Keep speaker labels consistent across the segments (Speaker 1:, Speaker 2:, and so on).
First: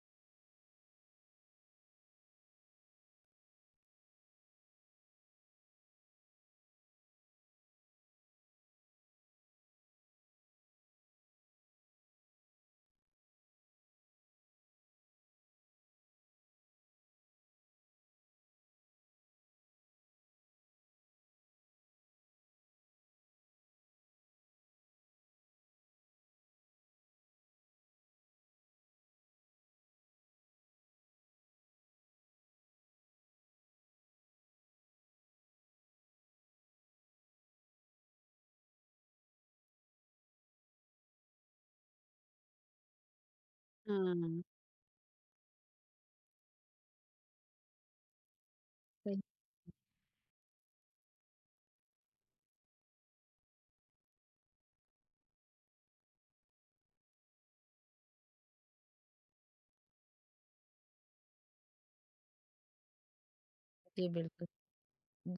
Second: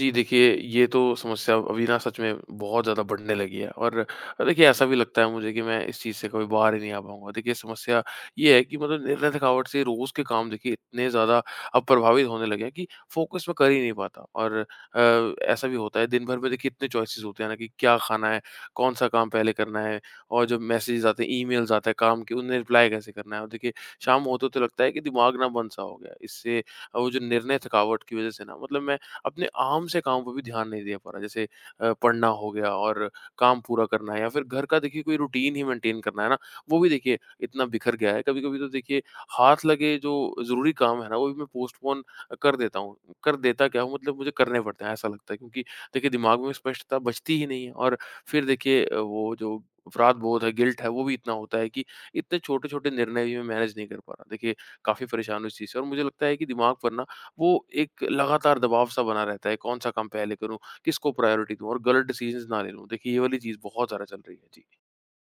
Speaker 1: जी, देखिए ये तो समस्या अभी ना सच में बहुत ज़्यादा बढ़ने लगी है और देखिए ऐसा भी लगता है मुझे कि मैं इस चीज़ से कभी बाहर ही नहीं आ पाऊँगा। देखिए समस्या ये है कि मतलब निर्णय थकावट से रोज़ के काम देखिए इतने ज़्यादा अब प्रभावित होने लगे हैं कि फ़ोकस मैं कर ही नहीं पाता और ऐसा भी होता है दिन भर में देखिए इतने चॉइसेस होते हैं ना कि क्या खाना है, कौन-सा काम पहले करना है और जब मैसेजेस आते हैं, ईमेल्स आते हैं काम के, उन्हें रिप्लाई कैसे करना है और देखिए शाम होते-होते लगता है कि दिमाग ना बंद-सा हो गया है। इससे वो जो निर्णय थकावट की वज़ह से ना मतलब मैं अपने आम से काम पे भी ध्यान नहीं दे पा रहा जैसे पढ़ना हो गया और काम पूरा करना है या फिर घर का देखिए कोई रूटीन ही मेंटेन करना है ना वो भी देखिए इतना बिखर गया है कभी कभी तो देखिए हाथ लगे जो ज़रूरी काम है ना वो भी मैं पोस्टपोन कर देता हूँ। कर देता क्या हूँ, मतलब मुझे
Speaker 2: हाँ,
Speaker 1: करने पड़ते हैं ऐसा लगता है क्योंकि देखिए दिमाग में स्पष्टता बचती ही नहीं है और फिर देखिए वो जो अपराध बोध है गिल्ट है वो भी इतना होता है कि इतने छोटे छोटे निर्णय भी मैं मैनेज नहीं कर पा रहा। देखिए काफ़ी परेशान हूँ इस चीज़ से और मुझे लगता है कि दिमाग पर ना वो एक लगातार दबाव सा बना रहता है, कौन-सा काम पहले करूँ, किसको प्रायोरिटी दूँ और गलत डिसीजंस ना ले लूँ। देखिए, ये वाली चीज़ बहुत ज़्यादा
Speaker 2: जी
Speaker 1: चल रही
Speaker 2: बिल्कुल।
Speaker 1: है। जी।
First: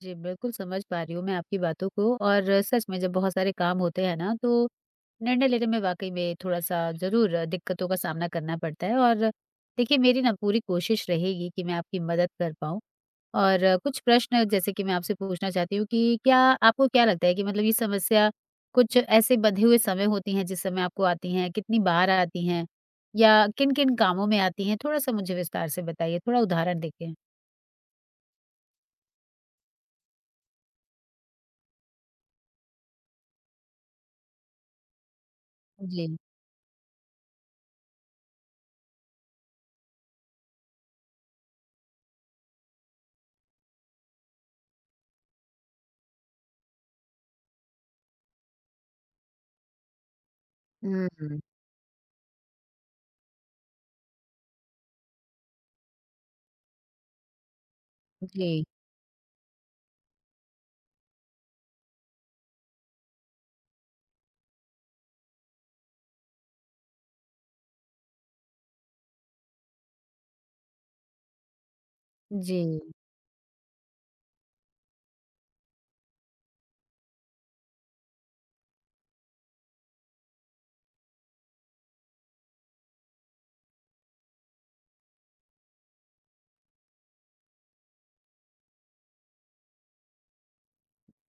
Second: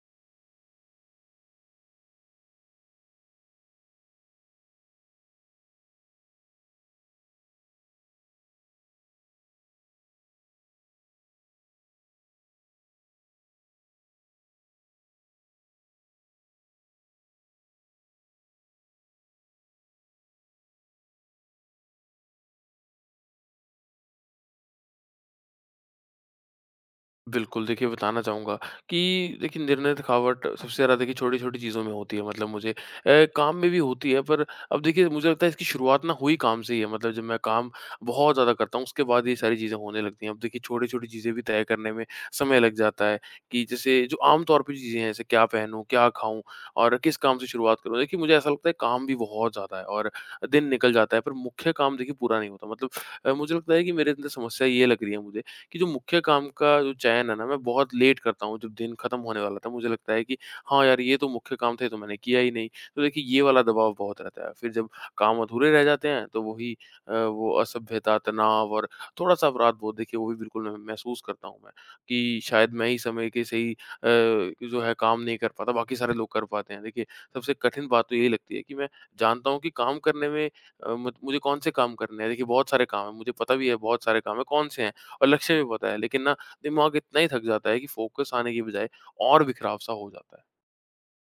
Speaker 2: जी, बिल्कुल समझ पा रही हूँ मैं आपकी बातों को और सच में जब बहुत सारे काम होते हैं ना तो निर्णय लेने में वाक़ई में थोड़ा-सा ज़रूर दिक्कतों का सामना करना पड़ता है और देखिए मेरी ना पूरी कोशिश रहेगी कि मैं आपकी मदद कर पाऊँ। और कुछ प्रश्न जैसे कि मैं आपसे पूछना चाहती हूँ कि क्या आपको क्या लगता है कि मतलब ये समस्या कुछ ऐसे बंधे हुए समय होती हैं जिस समय आपको आती हैं? कितनी बार आती हैं? या किन-किन कामों में आती हैं? थोड़ा-सा मुझे विस्तार से बताइए, थोड़ा उदाहरण देके।
Speaker 1: बिल्कुल, देखिए बताना चाहूँगा कि देखिए निर्णय थकावट सबसे ज़्यादा देखिए छोटी-छोटी चीज़ों में होती है मतलब मुझे काम में भी होती है पर अब देखिए मुझे लगता है इसकी शुरुआत
Speaker 2: जी।
Speaker 1: ना हुई काम से ही है। मतलब जब मैं काम बहुत ज़्यादा करता हूँ उसके बाद ये सारी चीज़ें होने लगती हैं। अब देखिए छोटी-छोटी चीज़ें भी तय करने में समय लग जाता है कि जैसे जो आम तौर पे चीज़ें हैं जैसे क्या पहनूँ, क्या खाऊँ और किस काम से शुरुआत करूँ? देखिए मुझे ऐसा लगता है काम भी बहुत ज़्यादा है और दिन निकल जाता है पर
Speaker 2: हुँ,
Speaker 1: मुख्य काम देखिए पूरा नहीं होता। मतलब मुझे लगता है कि मेरे अंदर समस्या ये लग रही है मुझे कि जो मुख्य काम का जो चयन है ना, मैं बहुत लेट करता हूँ,
Speaker 2: जी,
Speaker 1: जब दिन खत्म होने वाला था, मुझे लगता है कि हाँ यार, ये तो मुख्य काम थे, ये तो मैंने किया ही नहीं। तो देखिए, ये वाला दबाव बहुत रहता है। फिर जब काम अधूरे रह जाते हैं, तो वही वो असभ्यता, तनाव और थोड़ा-सा अपराधबोध, देखिए, वो भी बिल्कुल मैं महसूस करता हूँ मैं, कि
Speaker 2: जी,
Speaker 1: शायद मैं ही समय के सही जो है, काम नहीं कर पाता, बाकी सारे लोग कर पाते हैं। देखिए, सबसे कठिन बात तो यही लगती है कि मैं जानता हूँ कि काम करने में अ, मत मुझे कौन से काम करने हैं। देखिए, बहुत सारे काम हैं, मुझे पता भी है, बहुत सारे काम हैं, कौन से हैं। और लक्ष्य भी पता है लेकिन ना दिमाग इतना ही थक जाता है कि फोकस आने की बजाय और बिखराव सा हो जाता है।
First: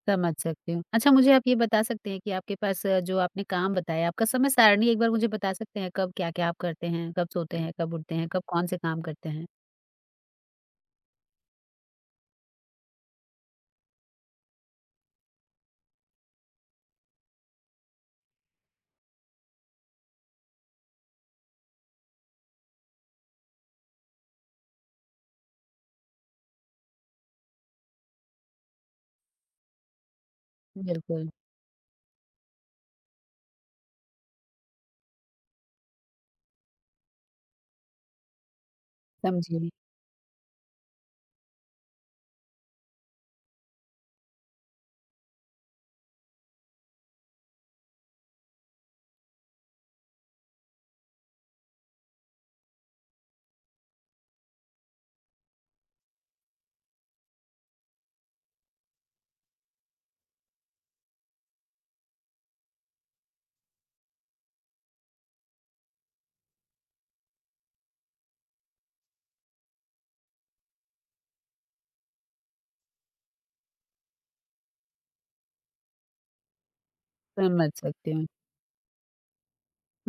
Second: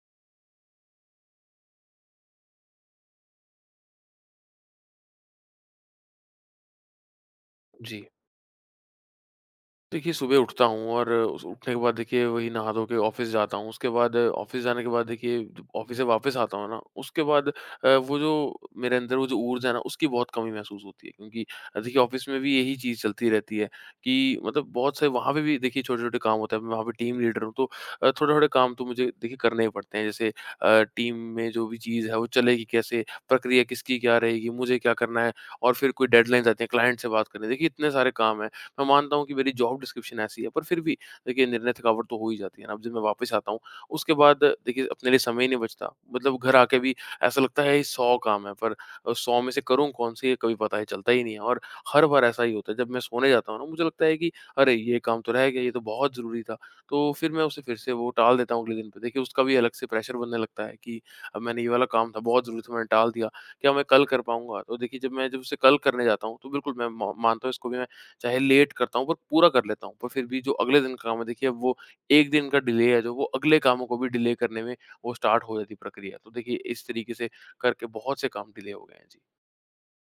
Speaker 2: समझ सकती हूँ। अच्छा मुझे आप ये बता सकते हैं कि आपके पास जो आपने काम बताया, आपका समय सारणी एक बार मुझे बता सकते हैं कब क्या-क्या आप करते हैं? कब सोते हैं, कब
Speaker 1: जी।
Speaker 2: उठते हैं, कब कौन से काम करते हैं?
Speaker 1: देखिए, सुबह उठता हूँ और उस उठने के बाद देखिए वही नहा धो के ऑफ़िस जाता हूँ। उसके बाद ऑफ़िस जाने के बाद देखिए जब ऑफ़िस से वापस आता हूँ ना, उसके बाद वो जो मेरे अंदर वो जो ऊर्जा है ना, उसकी बहुत कमी महसूस होती है। क्योंकि देखिए ऑफ़िस में भी यही चीज़ चलती रहती है कि मतलब बहुत से वहाँ पे भी देखिए छोटे-छोटे काम होते हैं। मैं वहाँ पे टीम लीडर हूँ तो थोड़े-थोड़े काम तो मुझे देखिए करने ही पड़ते हैं। जैसे टीम
Speaker 2: बिल्कुल,
Speaker 1: में जो भी चीज़ है वो चलेगी कैसे, प्रक्रिया किसकी क्या रहेगी, मुझे क्या करना है और फिर कोई डेडलाइन्स आती हैं, क्लाइंट से बात करनी है। देखिए इतने सारे काम हैं। मैं मानता हूँ कि मेरी
Speaker 2: समझी,
Speaker 1: जॉब डिस्क्रिप्शन ऐसी है पर फिर भी देखिए निर्णय थकावट तो हो ही जाती है ना। अब जब मैं वापस आता हूँ उसके बाद देखिए अपने लिए समय ही नहीं बचता। मतलब घर आके भी ऐसा लगता है ये सौ काम है पर सौ में से करूँ कौन से ये कभी पता ही चलता ही नहीं है। और हर बार ऐसा ही होता है जब मैं सोने जाता हूँ ना मुझे लगता है कि अरे ये काम तो रह गया, ये तो बहुत ज़रूरी था। तो फिर मैं उसे फिर से वो टाल देता हूँ अगले दिन पे। देखिए उसका भी अलग से प्रेशर बनने लगता है कि अब मैंने ये वाला काम था बहुत ज़रूरी था मैंने टाल दिया, क्या मैं कल कर पाऊंगा। तो देखिए जब उसे कल करने जाता हूँ तो बिल्कुल मैं मानता हूँ इसको भी मैं चाहे लेट करता हूँ पर पूरा कर लेता हूँ। पर फिर भी जो अगले दिन का काम है देखिए अब वो 1 दिन का डिले है जो वो अगले कामों को भी डिले करने में वो स्टार्ट हो जाती है प्रक्रिया। तो देखिए इस तरीके से
Speaker 2: समझ
Speaker 1: करके
Speaker 2: सकती
Speaker 1: बहुत
Speaker 2: हूँ।
Speaker 1: से काम डिले हो गए हैं। जी।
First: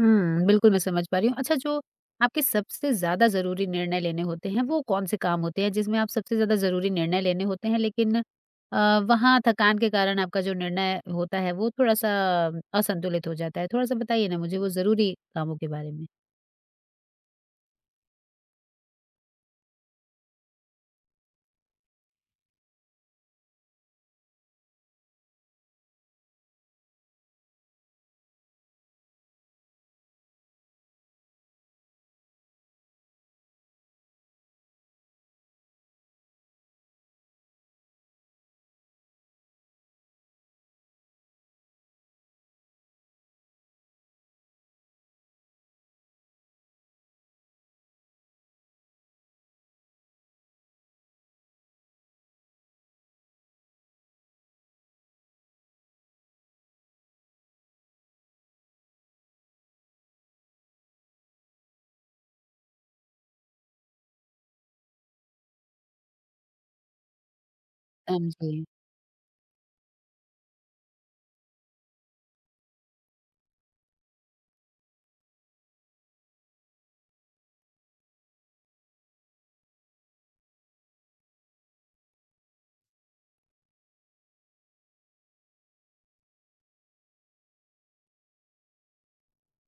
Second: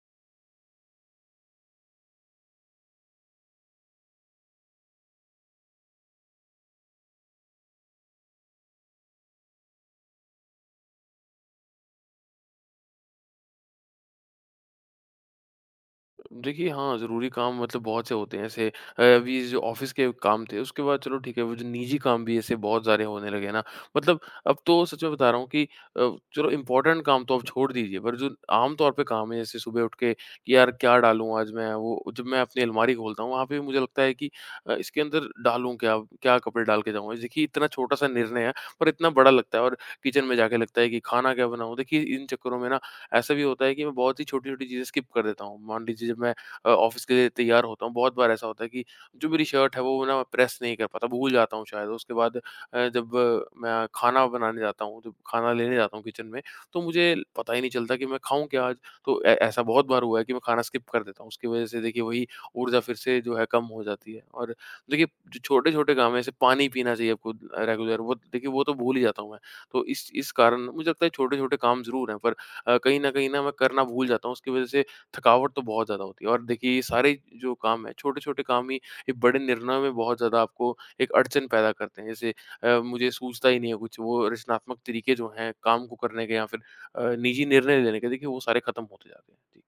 Speaker 2: हुँ, बिल्कुल मैं समझ पा रही हूँ। अच्छा जो आपके सबसे ज़्यादा ज़रूरी निर्णय लेने होते हैं, वो कौन-से काम होते हैं जिसमें आप सबसे ज़्यादा ज़रूरी निर्णय लेने होते हैं लेकिन वहाँ थकान के कारण आपका जो निर्णय होता है वो थोड़ा-सा असंतुलित हो जाता है? थोड़ा-सा बताइए ना मुझे वो ज़रूरी कामों के बारे में?
Speaker 1: देखिए हाँ, ज़रूरी काम मतलब बहुत से होते हैं ऐसे। अभी जो ऑफ़िस के काम थे उसके बाद चलो ठीक है, वो जो निजी काम भी ऐसे बहुत सारे होने लगे हैं ना, मतलब अब तो सच में बता रहा हूँ कि चलो इम्पोर्टेंट काम तो आप छोड़ दीजिए, पर जो आम तौर पे काम है जैसे सुबह उठ के कि यार क्या डालूँ आज मैं? वो जब मैं अपनी अलमारी खोलता हूँ वहाँ पे भी मुझे लगता है कि इसके अंदर डालूँ क्या? क्या कपड़े डाल के जाऊँगा? देखिए इतना छोटा-सा निर्णय है पर इतना बड़ा लगता है। और किचन में जाके लगता है कि खाना क्या बनाऊँ? देखिए इन चक्करों में ना ऐसा भी होता है कि मैं बहुत ही छोटी-छोटी चीज़ें स्किप कर देता हूँ। मान लीजिए जब मैं ऑफ़िस के लिए तैयार होता हूँ, बहुत बार ऐसा होता है कि जो मेरी शर्ट है वो ना प्रेस नहीं कर पाता, भूल जाता हूँ शायद। उसके बाद जब मैं खाना बनाने जाता हूँ, जब खाना लेने जाता हूँ किचन में, तो मुझे पता ही नहीं चलता कि मैं खाऊँ क्या आज? तो ऐ ऐसा बहुत बार हुआ है कि मैं खाना स्किप कर देता हूँ। उसकी वज़ह से देखिए वही ऊर्जा फिर से जो है कम हो जाती है। और देखिए जो छोटे-छोटे काम हैं, जैसे पानी पीना चाहिए आपको रेगुलर, वो देखिए वो
Speaker 2: जी।
Speaker 1: तो भूल ही जाता हूँ मैं। तो इस कारण मुझे लगता है छोटे-छोटे काम ज़रूर हैं पर कहीं न मैं करना भूल जाता हूँ, उसकी वज़ह से थकावट तो बहुत ज़्यादा होती है। और देखिए ये सारे जो काम है, छोटे-छोटे काम ही एक बड़े निर्णयों में बहुत ज़्यादा आपको एक अड़चन पैदा करते हैं। जैसे मुझे सूझता ही नहीं है कुछ, वो रचनात्मक तरीके जो हैं काम को करने के या फिर निजी निर्णय लेने के, देखिए वो सारे खत्म होते जाते हैं।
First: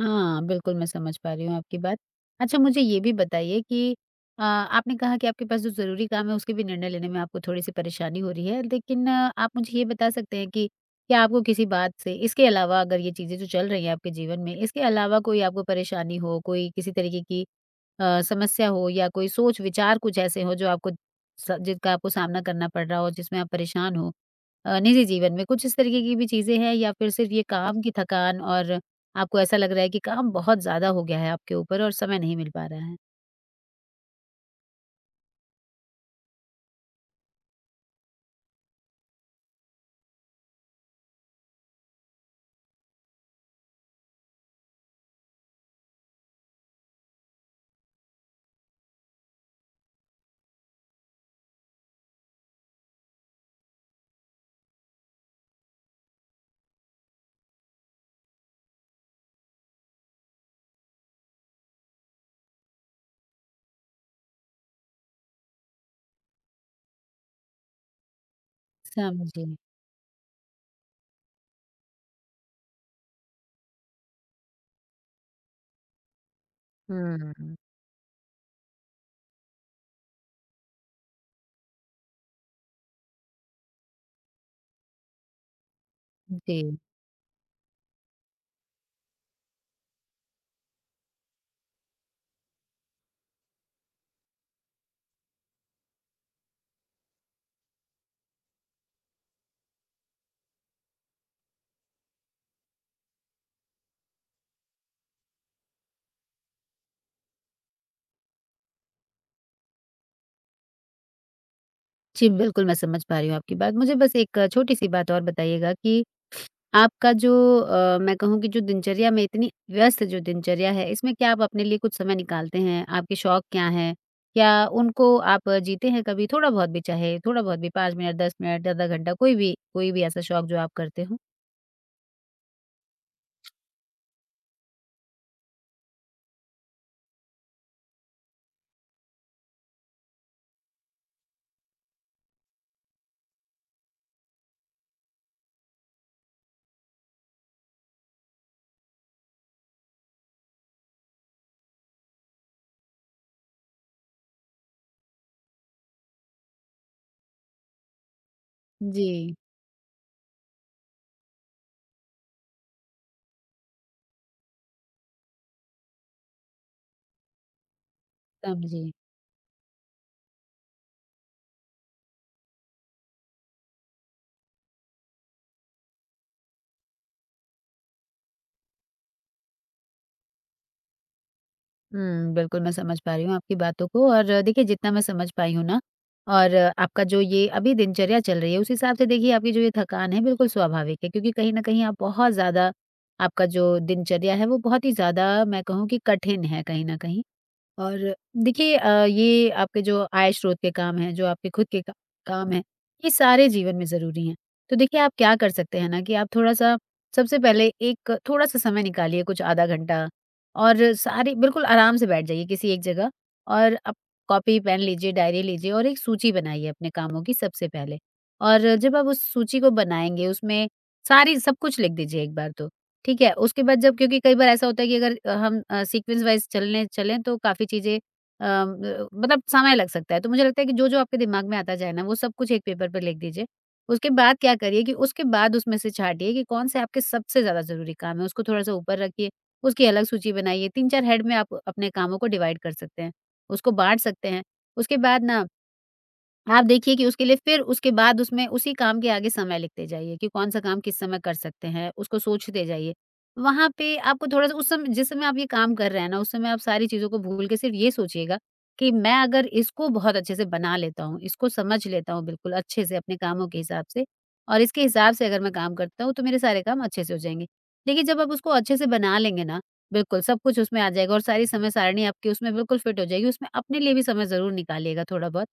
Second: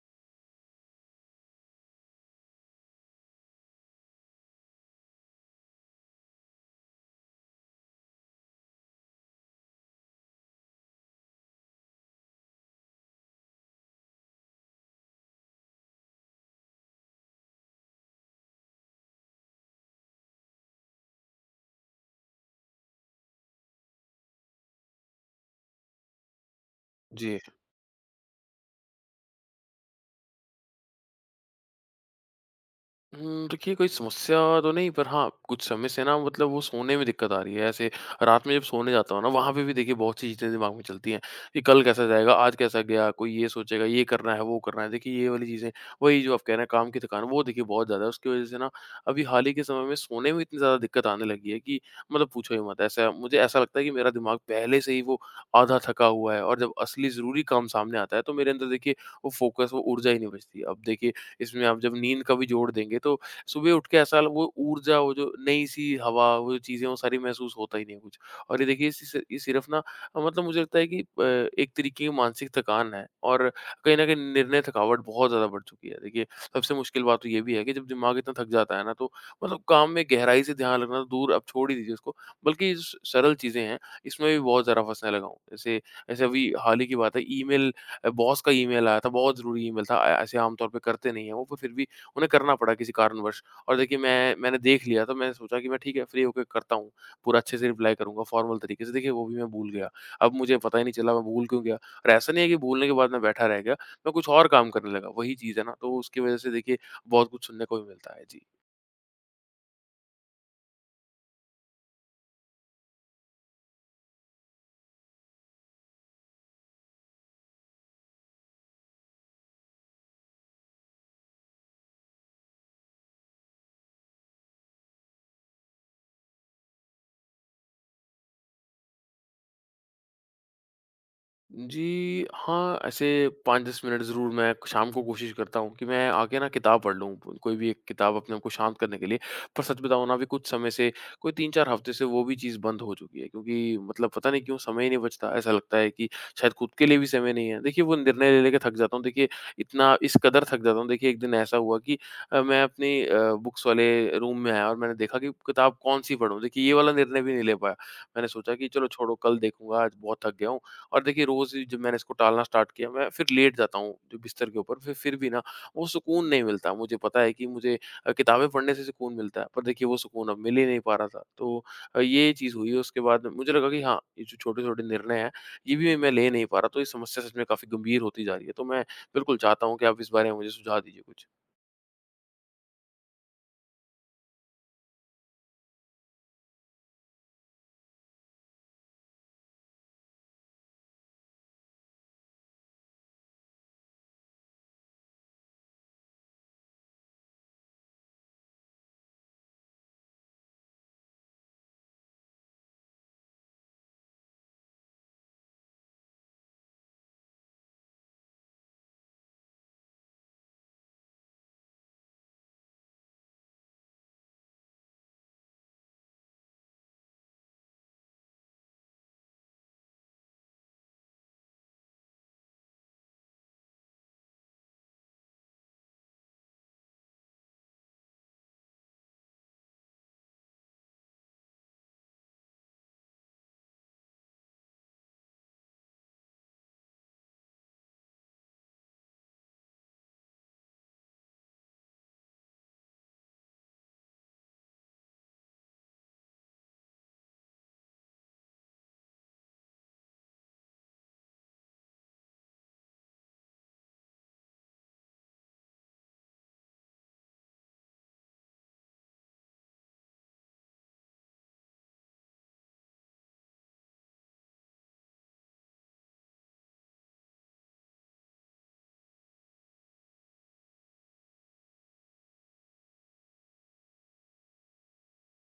Speaker 2: हाँ, बिल्कुल मैं समझ पा रही हूँ आपकी बात। अच्छा मुझे ये भी बताइए कि आपने कहा कि आपके पास जो ज़रूरी काम है उसके भी निर्णय लेने में आपको थोड़ी-सी परेशानी हो रही है। लेकिन आप मुझे ये बता सकते हैं कि क्या आपको किसी बात से इसके अलावा अगर ये चीज़ें जो चल रही हैं आपके जीवन में, इसके अलावा कोई आपको परेशानी हो, कोई किसी तरीके की समस्या हो या कोई सोच-विचार कुछ ऐसे हो जो आपको स जिनका आपको सामना करना पड़ रहा हो, जिसमें आप परेशान हो? निजी जीवन में कुछ इस तरीके की भी चीज़ें हैं या फिर सिर्फ़
Speaker 1: जी।
Speaker 2: ये काम की थकान और आपको ऐसा लग रहा है कि काम बहुत ज़्यादा हो गया है आपके ऊपर और समय नहीं मिल पा रहा है।
Speaker 1: हुँ, देखिए कोई समस्या तो नहीं पर हाँ, कुछ समय से ना मतलब वो सोने में दिक्कत आ रही है। ऐसे रात में जब सोने जाता हूँ ना वहाँ पे भी देखिए बहुत सी चीज़ें दिमाग में चलती हैं कि कल कैसा जाएगा, आज कैसा गया, कोई ये सोचेगा ये करना है, वो करना है। देखिए ये वाली चीज़ें वही जो आप कह रहे हैं काम की थकान वो देखिए बहुत ज़्यादा है। उसकी वज़ह से ना अभी हाल ही के समय में सोने में इतनी ज़्यादा दिक्कत आने लगी है कि मतलब पूछो ही मत। ऐसा लगता है कि मेरा दिमाग पहले से ही वो आधा थका हुआ है और जब असली ज़रूरी काम सामने आता है तो मेरे अंदर देखिए वो फ़ोकस, वो ऊर्जा ही नहीं बचती। अब देखिए इसमें आप जब नींद का भी जोड़ देंगे तो सुबह उठ के ऐसा वो ऊर्जा, वो जो नई-सी हवा, वो जो चीज़ें हैं, वो सारी महसूस होता ही नहीं है कुछ। और ये देखिए सी स ये
Speaker 2: समझी।
Speaker 1: सिर्फ़ ना मतलब मुझे लगता है कि एक तरीके की मानसिक थकान है और कहीं न कहीं निर्णय थकावट बहुत ज़्यादा बढ़ चुकी है। देखिए, सबसे मुश्किल बात तो ये भी
Speaker 2: हुँ।
Speaker 1: है कि जब दिमाग इतना थक जाता है ना तो मतलब काम में गहराई से ध्यान लगना तो दूर अब छोड़ ही दीजिए उसको, बल्कि जो स सरल चीज़ें हैं, इसमें भी बहुत ज़्यादा फँसने लगा हूँ। जैसे, ऐसे अभी
Speaker 2: जी।
Speaker 1: हाल ही की बात है ईमेल, बॉस का ईमेल आया था, बहुत ज़रूरी ईमेल था। ऐसे आम तौर पे करते नहीं हैं वो, पर फिर भी उन्हें करना पड़ा किसी कारणवश। और देखिए मैंने देख लिया तो मैंने सोचा कि मैं ठीक है फ्री होके करता हूँ, पूरा अच्छे से रिप्लाई करूँगा फ़ॉर्मल तरीके से। देखिए वो भी मैं भूल गया। अब मुझे पता ही नहीं चला मैं भूल क्यों गया? और ऐसा नहीं है कि भूलने के बाद मैं बैठा रह गया, मैं कुछ और काम करने लगा। वही चीज़ है ना, तो उसकी वज़ह से देखिए बहुत कुछ सुनने को भी मिलता है। जी।
Speaker 2: जी, बिल्कुल मैं समझ पा रही हूँ आपकी बात। मुझे बस एक छोटी-सी बात और बताइएगा कि आपका जो मैं कहूँ कि जो दिनचर्या में इतनी व्यस्त जो दिनचर्या है, इसमें क्या आप अपने लिए कुछ समय निकालते हैं? आपके शौक क्या हैं? क्या उनको आप जीते हैं कभी? थोड़ा-बहुत भी चाहे थोड़ा-बहुत भी 5 मिनट, 10 मिनट, आधा घंटा कोई भी ऐसा शौक जो आप करते हों?
Speaker 1: जी, हाँ, ऐसे 5-10 मिनट ज़रूर मैं शाम को कोशिश करता हूँ कि मैं आके ना किताब पढ़ लूँ, कोई भी एक किताब अपने आप को शांत करने के लिए। पर सच बताऊँ ना, अभी कुछ समय से, कोई 3-4 हफ़्ते से वो भी चीज़ बंद हो चुकी है क्योंकि मतलब पता नहीं क्यों समय ही नहीं बचता। ऐसा लगता है कि शायद खुद के लिए भी समय नहीं है। देखिए, वो निर्णय ले लेके थक जाता हूँ, देखिए इतना इस कदर थक जाता हूँ। देखिए, एक दिन ऐसा हुआ कि मैं अपनी बुक्स वाले रूम में आया और मैंने देखा कि किताब कौन-सी पढूँ। देखिए, ये वाला निर्णय भी नहीं ले पाया। मैंने सोचा कि चलो
Speaker 2: जी।
Speaker 1: छोड़ो, कल देखूँगा, आज बहुत थक गया हूँ। और देखिए रोज़ ही जब मैंने इसको टालना स्टार्ट किया मैं फिर लेट जाता हूँ जो बिस्तर के ऊपर फिर भी ना वो सुकून नहीं मिलता। मुझे पता है कि मुझे किताबें पढ़ने से
Speaker 2: समझी।
Speaker 1: सुकून मिलता है पर देखिए वो सुकून अब मिल ही नहीं पा रहा था तो ये चीज़ हुई उसके बाद मुझे लगा कि हाँ ये जो छोटे छोटे निर्णय हैं ये भी मैं ले नहीं पा रहा तो ये समस्या सच में काफ़ी गंभीर होती जा रही है तो मैं बिल्कुल चाहता हूँ कि आप इस बारे में मुझे सुझाव दीजिए कुछ।
Speaker 2: हुँ, बिल्कुल मैं समझ पा रही हूँ आपकी बातों को और देखिए जितना मैं समझ पाई हूँ ना और आपका जो ये अभी दिनचर्या चल रही है उस हिसाब से देखिए आपकी जो ये थकान है बिल्कुल स्वाभाविक है क्योंकि कहीं न कहीं आप बहुत ज़्यादा आपका जो दिनचर्या है वो बहुत ही ज़्यादा मैं कहूँ कि कठिन है कहीं न कहीं। और देखिए ये आपके जो आय स्रोत के काम हैं, जो आपके खुद के का काम हैं, ये सारे जीवन में ज़रूरी हैं। तो देखिए आप क्या कर सकते हैं ना कि आप थोड़ा-सा सबसे पहले एक थोड़ा-सा समय निकालिए कुछ आधा घंटा और सारी बिल्कुल आराम से बैठ जाइए किसी एक जगह और आप कॉपी, पेन लीजिए, डायरी लीजिए और एक सूची बनाइए अपने कामों की सबसे पहले। और जब आप उस सूची को बनाएँगे उसमें सारी सब कुछ लिख दीजिए एक बार तो। ठीक है, उसके बाद जब क्योंकि कई बार ऐसा होता है कि अगर हम सीक्वेंस वाइज़ चलने चलें तो काफ़ी चीज़ें म मतलब समय लग सकता है। तो मुझे लगता है कि जो-जो आपके दिमाग में आता जाए ना, वो सब कुछ एक पेपर पे लिख दीजिए। उसके बाद क्या करिए कि उसके बाद उसमें से छाँटिए कि कौन से आपके सबसे ज़्यादा ज़रूरी काम हैं, उसको थोड़ा-सा ऊपर रखिए, उसकी अलग सूची बनाइए। 3-4 हेड में आप अपने कामों को डिवाइड कर सकते हैं, उसको बाँट सकते हैं। उसके बाद ना आप देखिए कि उसके लिए फिर उसके बाद उसमें उसी काम के आगे समय लिखते जाइए कि कौन सा काम किस समय कर सकते हैं, उसको सोचते जाइए। वहाँ पे आपको थोड़ा-सा उस समय जिस समय आप ये काम कर रहे हैं ना, उस समय आप सारी चीज़ों को भूल के सिर्फ़ ये सोचिएगा कि मैं अगर इसको बहुत अच्छे से बना लेता हूँ, इसको समझ लेता हूँ बिल्कुल अच्छे से अपने कामों के हिसाब से और इसके हिसाब से अगर मैं काम करता हूँ, तो मेरे सारे काम अच्छे से हो जाएँगे। देखिए, जब आप उसको अच्छे से बना लेंगे ना, बिल्कुल सब कुछ उसमें आ जाएगा और सारी समय सारिणी आपकी उसमें बिल्कुल फिट हो जाएगी। उसमें अपने लिए भी समय ज़रूर निकालिएगा थोड़ा बहुत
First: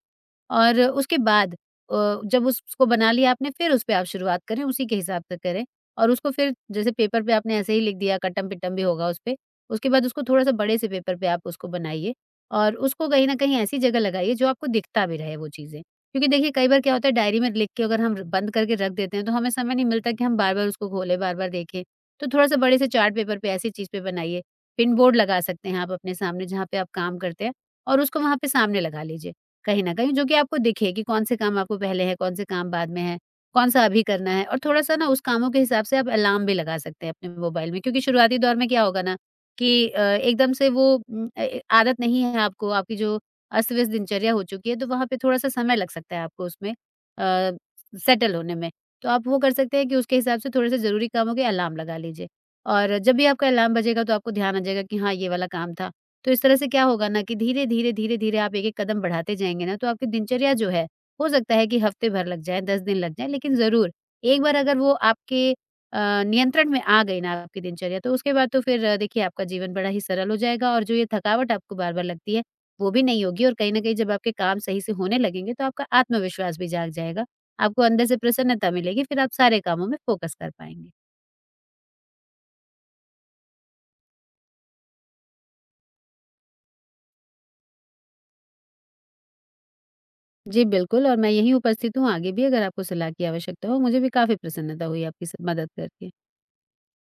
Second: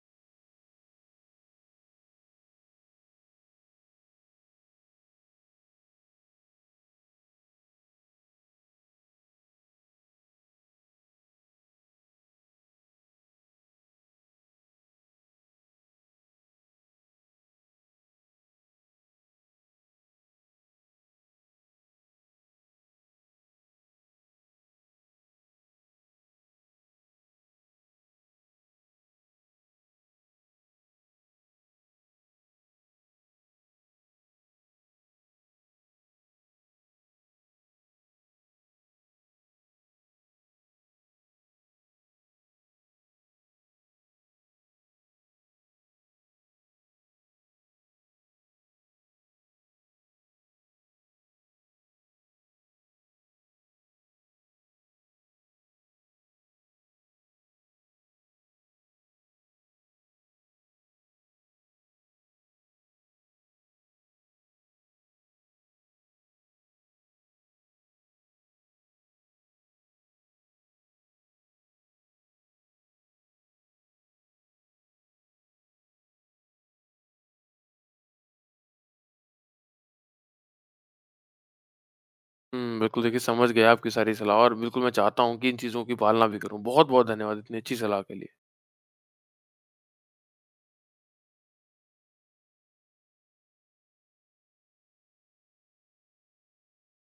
Speaker 2: और उसके बाद अ, जब उसको बना लिया आपने फिर उसपे आप शुरुआत करें, उसी के हिसाब से करें और उसको फिर जैसे पेपर पे आपने ऐसे ही लिख दिया कट्टम-पिट्टम भी होगा उसपे, उसके बाद उसको थोड़ा-सा बड़े से पेपर पे आप उसको बनाइए और उसको कहीं न कहीं ऐसी जगह लगाइए जो आपको दिखता भी रहे वो चीज़ें। क्योंकि देखिए कई बार क्या होता है डायरी में लिख के अगर हम बंद करके रख देते हैं तो हमें समय नहीं मिलता कि हम बार-बार उसको खोलें, बार-बार देखें। तो थोड़ा-सा बड़े से चार्ट पेपर पे ऐसी चीज़ पे बनाइए, पिन बोर्ड लगा सकते हैं आप अपने सामने जहाँ पे आप काम करते हैं और उसको वहाँ पे सामने लगा लीजिए। कहीं न कहीं, जो कि आपको दिखे कि कौन से काम आपको पहले है, कौन से काम बाद में है, कौन-सा अभी करना है और थोड़ा-सा ना उस कामों के हिसाब से आप अलार्म भी लगा सकते हैं अपने मोबाइल में क्योंकि शुरुआती दौर में क्या होगा ना कि एकदम से वो ए आदत नहीं है आपको, आपकी जो अस्त-व्यस्त दिनचर्या हो चुकी है, तो वहाँ पे थोड़ा-सा समय लग सकता है आपको उसमें सेटल होने में। तो आप वो कर सकते हैं कि उसके हिसाब से थोड़े-से ज़रूरी कामों के अलार्म लगा लीजिए और जब भी आपका अलार्म बजेगा तो आपको ध्यान आ जाएगा कि हाँ, ये वाला काम था। तो इस तरह से क्या होगा ना कि धीरे-धीरे, धीरे-धीरे आप एक-एक कदम बढ़ाते जाएँगे ना, तो आपकी दिनचर्या जो है, हो सकता है कि हफ्ते भर लग जाए, 10 दिन लग जाए, लेकिन ज़रूर एक बार अगर वो आपके नियंत्रण में आ गई ना आपकी दिनचर्या, तो उसके बाद तो फिर देखिए आपका जीवन बड़ा ही सरल हो जाएगा और जो ये थकावट आपको बार-बार लगती है, वो भी नहीं होगी और कहीं न कहीं जब आपके काम सही से होने लगेंगे, तो आपका आत्मविश्वास भी जाग जाएगा। आपको अंदर से प्रसन्नता मिलेगी, फिर आप सारे कामों में फ़ोकस कर पाएँगे।
Speaker 1: हम्म, बिल्कुल देखिए समझ गया आपकी सारी सलाह और बिल्कुल मैं चाहता हूँ कि इन चीज़ों की पालना भी करूँ। बहुत बहुत धन्यवाद इतनी अच्छी सलाह के लिए।
Speaker 2: जी, बिल्कुल और मैं यहीं उपस्थित हूँ, आगे भी अगर आपको सलाह की आवश्यकता हो, मुझे भी काफ़ी प्रसन्नता हुई आपकी स मदद करके।